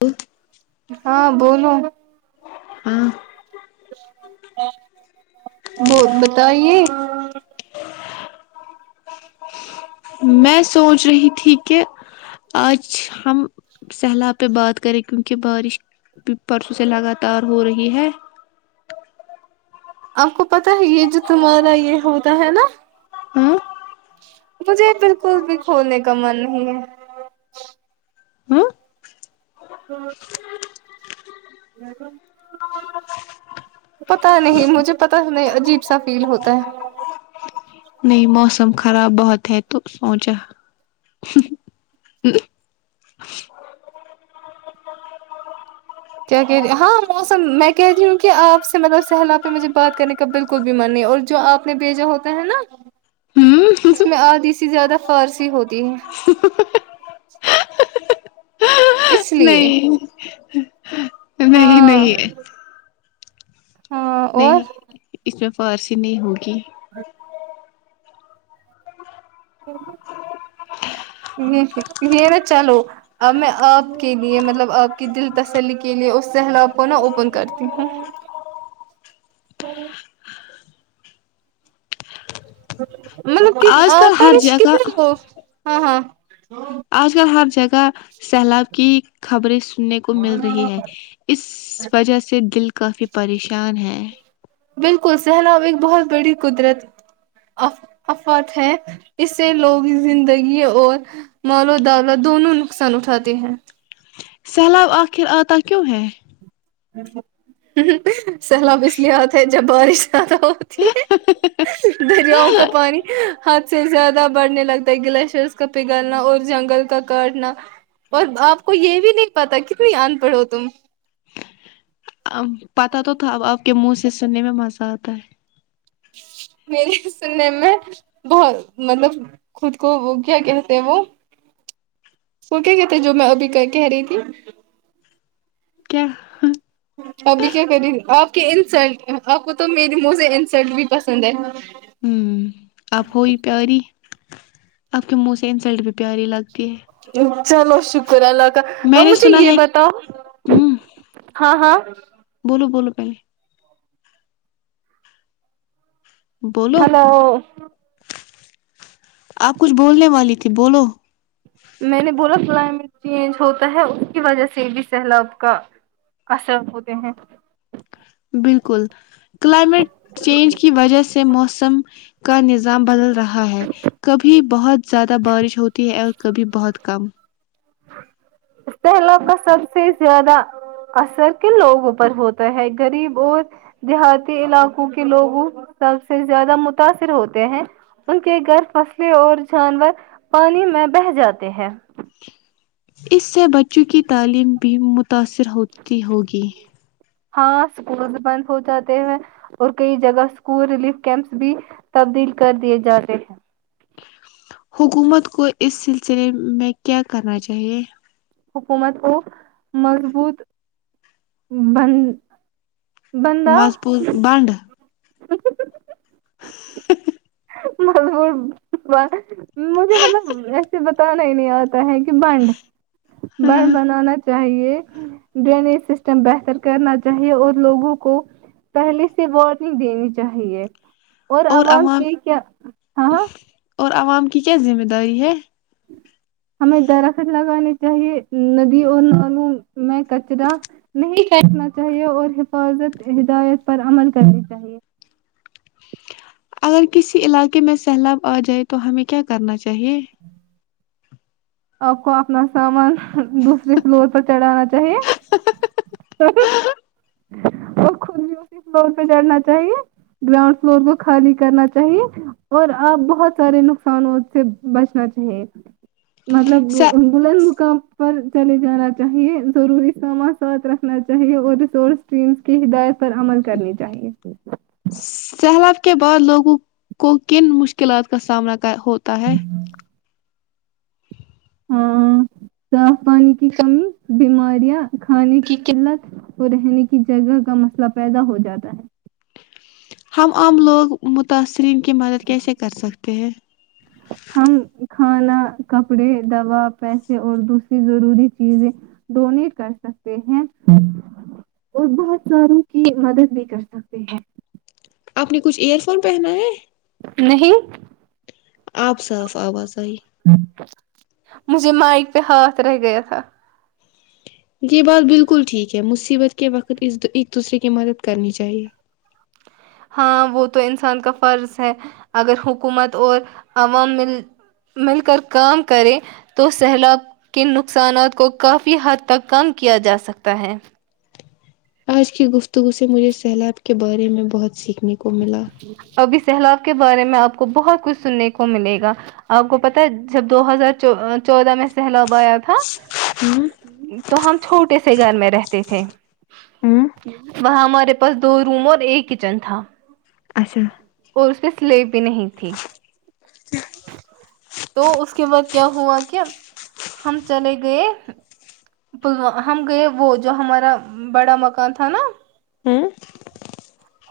ا [inaudible] ہاں بولو ہاں بو بتائیے [inaudible] میں سوچ رہی تھی کہ آج ہم سیلاب پہ بات کریں کیونکہ بارش بھی پرسوں سے لگاتار ہو رہی ہے آپ کو پتا ہے یہ جو تمہارا یہ ہوتا ہے نا ہاں مجھے بالکل بھی کھولنے کا من نہیں ہے ہاں [inaudible] پتا نہیں مجھے پتا نہیں عجیب سا فیل ہوتا ہے نہیں موسم خراب بہت ہے تو سوچا کیا کہہ رہی ہاں موسم میں کہہ رہی ہوں کہ آپ سے مطلب سیلاب پہ مجھے بات کرنے کا بالکل کوئی بیمار نہیں اور جو آپ نے بھیجا ہوتا ہے نا ہوں اس میں آدھی سی زیادہ فارسی ہوتی ہے ہ ہی ہی ہی اس لیے نہیں نہیں ہاں نہیں ہاں نہیں اور اس میں فارسی نہیں ہوگی ہاں ہیم حم چلو اب میں آپ کے لیے مطلب آپ کی دل تسلی کے لیے اس سیلاب کو نا اوپن کرتی ہوں مطلب کے آج کل ہر پریش جگہ کتنی ہو ہاں ہاں آج کل ہر جگہ سیلاب کی خبریں سننے کو مل رہی ہے اس وجہ سے دل کافی پریشان ہے بالکل سیلاب ایک بہت بڑی قدرت آف آفات ہے اس سے لوگوں کی زندگی اور مال و دولت دونوں نقصان اٹھاتے ہیں سیلاب آخر آتا کیوں ہیں ہ سیلاب اس لیے آتے ہے جب بارش زیادہ ہو تی ہے ہ ه ہے دریاؤں کا پانی حد سے زیادہ بڑھنے لگتا ہے گلیشرس کا پگھلنا اور جنگل کا کاٹ نا اور آپ کو یہ بھی نہیں پتا کتنی ان پڑھ ہو تم ا پتا تو تھا اب آپ کے منہ سے سننے میں مزہ آتا ہے میرے سے سننے میں بہت مطلب خود کو وہ کیا کہتے ہیں وہ وہ کیا کہتے جو میں ابھی کہہ رہی تھی کیا ابھی کیا کری آپ کے انسلٹ آپ کو تو میرے منہ سے انسلٹ بھی پسند ہے ہوں آپ ہو ہی پیاری آپ کے منہ سے انسلٹ بھی پیاری لگتی ہے چلو شکر اللہ کا میں اب نے مجھے سنا یہ ہے بتاؤ ہوں ہاں ہاں بولو بولو پہلے بولو ہلو آپ کچھ بولنے والی تھی بولو میں نے بولا کلائمیٹ چینج ہوتا ہے اس کی وجہ سے بھی سیلاب کا اثر ہوتے ہیں بالکل کلائمیٹ چینج کی وجہ سے موسم کا نظام بدل رہا ہے کبھی بہت زیادہ بارش ہوتی ہے اور کبھی بہت کم سہلاب کا سب سے زیادہ اثر کن لوگوں پر ہوتا ہے غریب اور دیہاتی علاقوں کے لوگوں سب سے زیادہ متاثر ہوتے ہیں ان کے گھر فصلیں اور جانور پانی میں بہ جاتے ہیں اس سے بچوں کی تعلیم بھی متاثر ہوتی ہوگی ہاں اسکولز بند ہو جاتے ہیں اور کئی جگہ اسکول ریلیف کیمپس بھی تبدیل کر دیے جا رہے ہیں حکومت کو اس سلسلے میں کیا کرنا چاہیے حکومت کو مضبوط بند بندہ مضبوط بانڈ [inaudible] [inaudible] مجھے مطلب ایسے بتانا ہی نہیں آتا ہے کہ بنڈ بڑ ہاں بنانا چاہیے ڈرینیج سسٹم بہتر کرنا چاہیے اور لوگوں کو پہلے سے وارننگ دینی چاہیے اور عوام کے کیا ہاں اور عوام کی کیا ذمہ داری ہے ہمیں درخت لگانے چاہیے ندی اور نالوں میں کچرا نہیں پھینکا چاہیے اور حفاظت ہدایت پر عمل کرنی چاہیے اگر کسی علاقے میں سیلاب آ جائے تو ہمیں کیا کرنا چاہیے آپ کو اپنا سامان دوسرے فلور پر چڑھانا صحیح ہے صحی اسی فلور پہ چڑنا چاہیے گراؤنڈ فلور کو خالی کرنا چاہیے اور آپ بہت سارے نقصانوں سے بچنا چاہیے مطلب بلند مکام پر چلے جانا چاہیے ضروری سامان ساتھ رکھنا چاہیے اور رسس اسٹمس کی ہدایت پر عمل کرنی چاہیے سیلاب کے بعد لوگوں کو کن مشکلات کا سامنا ہوتا ہے ہاں صاف پانی کی کمی بیماریاں کھانے کی قلت وہ رہنے کی جگہ کا مسئلہ پیدا ہو جاتا ہے ہم عام لوگ متاثرین کی مدد کیسے کر سکتے ہیں ہم کھانا کپڑے دوا پیسے اور دوسری ضروری چیزیں ڈونیٹ کر سکتے ہیں اور بہت ساروں کی مدد بھی کر سکتے ہیں آپ نے کچھ ایئر فون پہنا ہے نہیں آپ صاف آواز آئی مجھے مائک پہ ہاتھ رہ گیا تھا یہ بات بالکل ٹھیک ہے مصیبت کے وقت اس ایک دوسرے کی مدد کرنی چاہیے ہاں وہ تو انسان کا فرض ہے اگر حکومت اور عوام میل مل کر کام کرے تو سیلاب کے نقصانات کو کافی حد تک کم کیا جا سکتا ہے آج کی گفتگو سے مجھے سیلاب کے بارے میں بہت سیکھنے کو ملا ابھی سیلاب کے بارے میں آپ کو بہت کچھ سننے کو ملے گا آپ کو پتا ہے جب دو ہزار چودہ میں سہلابایا تھا ہ تو ہم چھوٹے سے گھر میں رہتے تھے ہوں وہاں ہمارے پاس دو روم اور ایک کچن تھا اچھا اور اس پہ سلاوی بھی نہیں تھی تو اس کے بعد کیا ہوا کہ ہم چلے گئے پلوام ہم گئے وہ جو ہمارا بڑا مکان تھا نا ہاں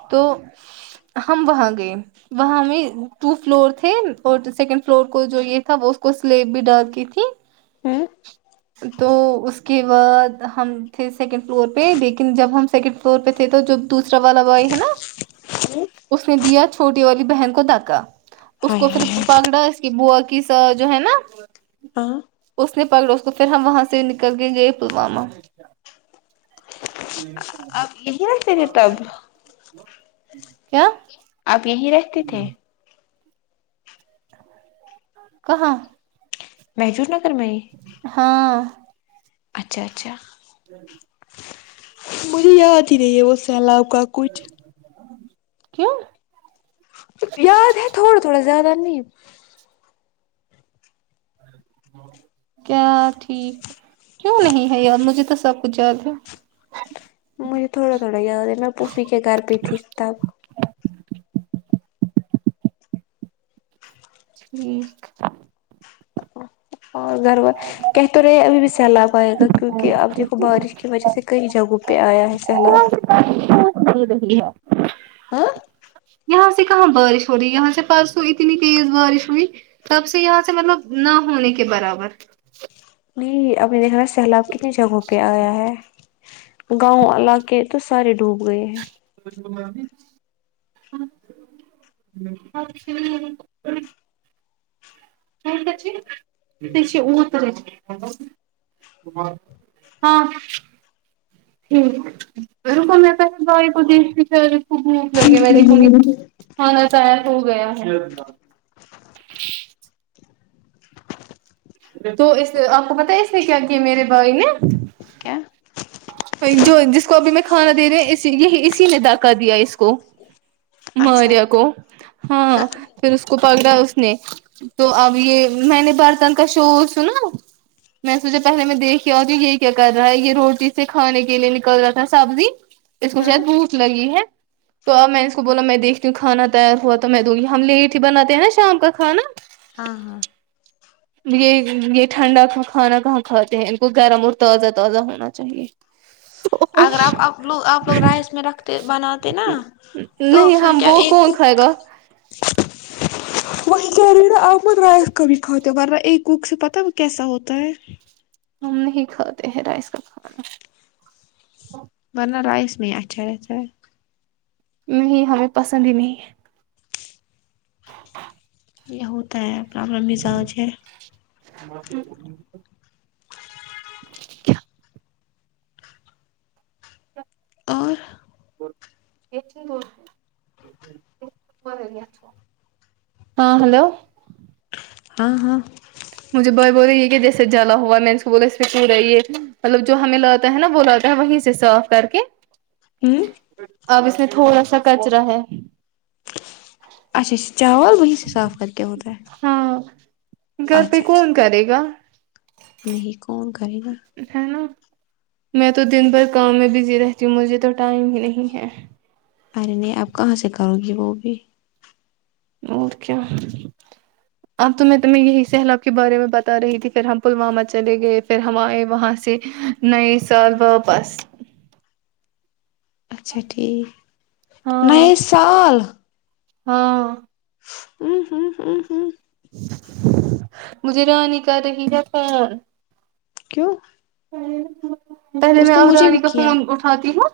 تو ہم وہاں گئے وہاں میں ٹو فلور تھے اور سیکنڈ فلور کو جو یہ تھا وہ اس کو سلیب بھی ڈال کی تھی ہوں تو اس کے بعد ہم تھے سیکنڈ فلور پہ لیکن جب ہم سیکنڈ ف طور پہ تھے تو جب دوسرا والا بھائی ہے نا ہائے اس نے دیا چھوٹی والی بہن کو داکا اس کو ہائے پھر ہائے پکڑا اس کی بوا کے ساتھ جو ہے نا ہاں اس نے پکڑا اس کو پھر ہم وہاں سے نکل گئے پلواما آپ یہیں رہتے تھے تب کیا آپ یہی رہتے تھے کہاں محجور نگر میں ہی ہاں اچھا اچھا مجھے یاد ہی نہیں ہے وہ سیلاب کا کچھ کیوں یاد ہے تھوڑا تھوڑا زیادہ نہیں ہے کیا ٹھیک کیوں نہیں ہے یار مجھے تو سب کچھ یاد ہے مجھے تھوڑا تھوڑا یاد ہے میں پھوفی کے گھر پے تھی تب ٹھیک اور گھر ور کہہ تو رہے ابھی بھی سیلاب آئے گا کیونکہ اب دیکھو بارش کی وجہ سے کئی جگہوں پہ آیا ہے سیلاب کھیل رہی ہے ہاں یہاں سے کہاں بارش ہو رہی یہاں سے پرسو اتنی تیز بارش ہوئی تب سے یہاں سے مطلب نہ ہونے کے برابر نہیں اپ نے دیکھا سیلاب کتنی جگہوں پہ آیا ہے گاؤں علاقے تو سارے ڈوب گئے ہیں [unintelligible] کونے رہ ج ہاں ٹھیک روکو میں اپنے بھائی کو دیکھنے تیری لگے میں دیکھوں گی کیا کھانا چاہے ہو گیا ہے تو اس آپ کو پتا ہے اس میں کیا کیا میرے بھائی نے کیا جو جس کو ابھی میں کھانا دے رہے اس یہی اسی نے داکا دیا اس کو اچھا ماریا کو ہاں پھر اس کو پکڑا اس نے تو اب یہ میں نے برتن کا شور سنا میں سوچا پہلے میں دیکھ کے آتی ہوں یہ کیا کر رہا ہے یہ روٹی سے کھانے کے لیے نکل رہا تھا سبزی اس کو ہاں شاید بھوک لگی ہے تو اب میں نے اس کو بولا میں دیکھتی ہوں کھانا تیار ہوا تو میں دوں گی ہم لیٹ ہی بناتے ہیں نا شام کاھانا ہاں ہاں یہ یہ ٹھنڈا کھانا کہاں کھاتے ہیں ان کو گرم اور تازہب تازہ ہونا چاہیے اگر آپ اب لوگ آپ لوگ رائس میں رکھتے بناتے نا نہیں ہم وہ کون کھائے گا وہ ہی کے ریو نا مت رائت کبھی کھاتے ہو بارہ ایک وک سے پتا ہے وہ کیسا ہوتا ہے ہم نہیں کھاتے ہیں رائس کا کھانا برنر رائس میں اچھا ہےاچھا ہے نہیں ہمیں پسند ہی نہیں ہے یہ ہوتا ہے پرابلم مجاز ہے اور ہے ہاں ہلو ہا ہا مجھے بوائے بولے یہ کہ جیسے جا ہوا میں نے اس کو بولا اسٹ رہی یہ تھی مطلب جو ہمیں لاتا ہے نا وہ لاتا ہے وہیں سے صاف کر کے ہوں اب اس میں تھوڑا سا کچرا ہے اچا اچھا چاول وہی سے صاف کر کے وہ تو ہاں گھر پہ اچھا اچھا کون کرے گا نہیں کون کرے گا ہے نا میں تو دن بھر کام میں بزی رہتی ہوں مجھے تو ٹائم ہی نہیں ہے ارے نہیں آپ کہاں سے کرو گی وہ بھی اور کیا اب تو میں تمیں یہی سیلاب کے بارے میں بتا رہی تھی پھر ہم پلوامہ چلے گئے پھر ہم آئے وہاں سے نہیں سال واپس اچھا ٹھیک ہاں نہیں سال ہاں ہوں ہوں ہ ہوں مجھے رانی کر رہی ہے فان کیوں پہلے میں اس نے اب مجھے بھی رانی کا کیا فون اٹھاتی ہوں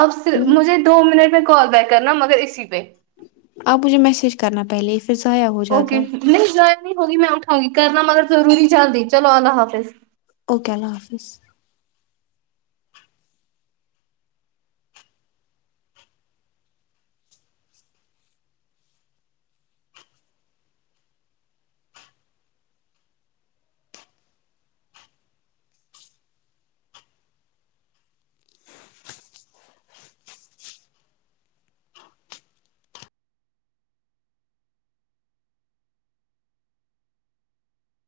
آپ فر ہ مجھے دو منٹ میں کال بیک کرنا مگر اسی پہ آپ مجھے میسج کرنا پہلے پھر ضائع ہو اوکے جاتا ہے نہیں جر نہیں ہوگی میں اٹھاں گی کرنا مگر ضرور چل رہ چلو اللہ حافظ اوکے اللہ حافظ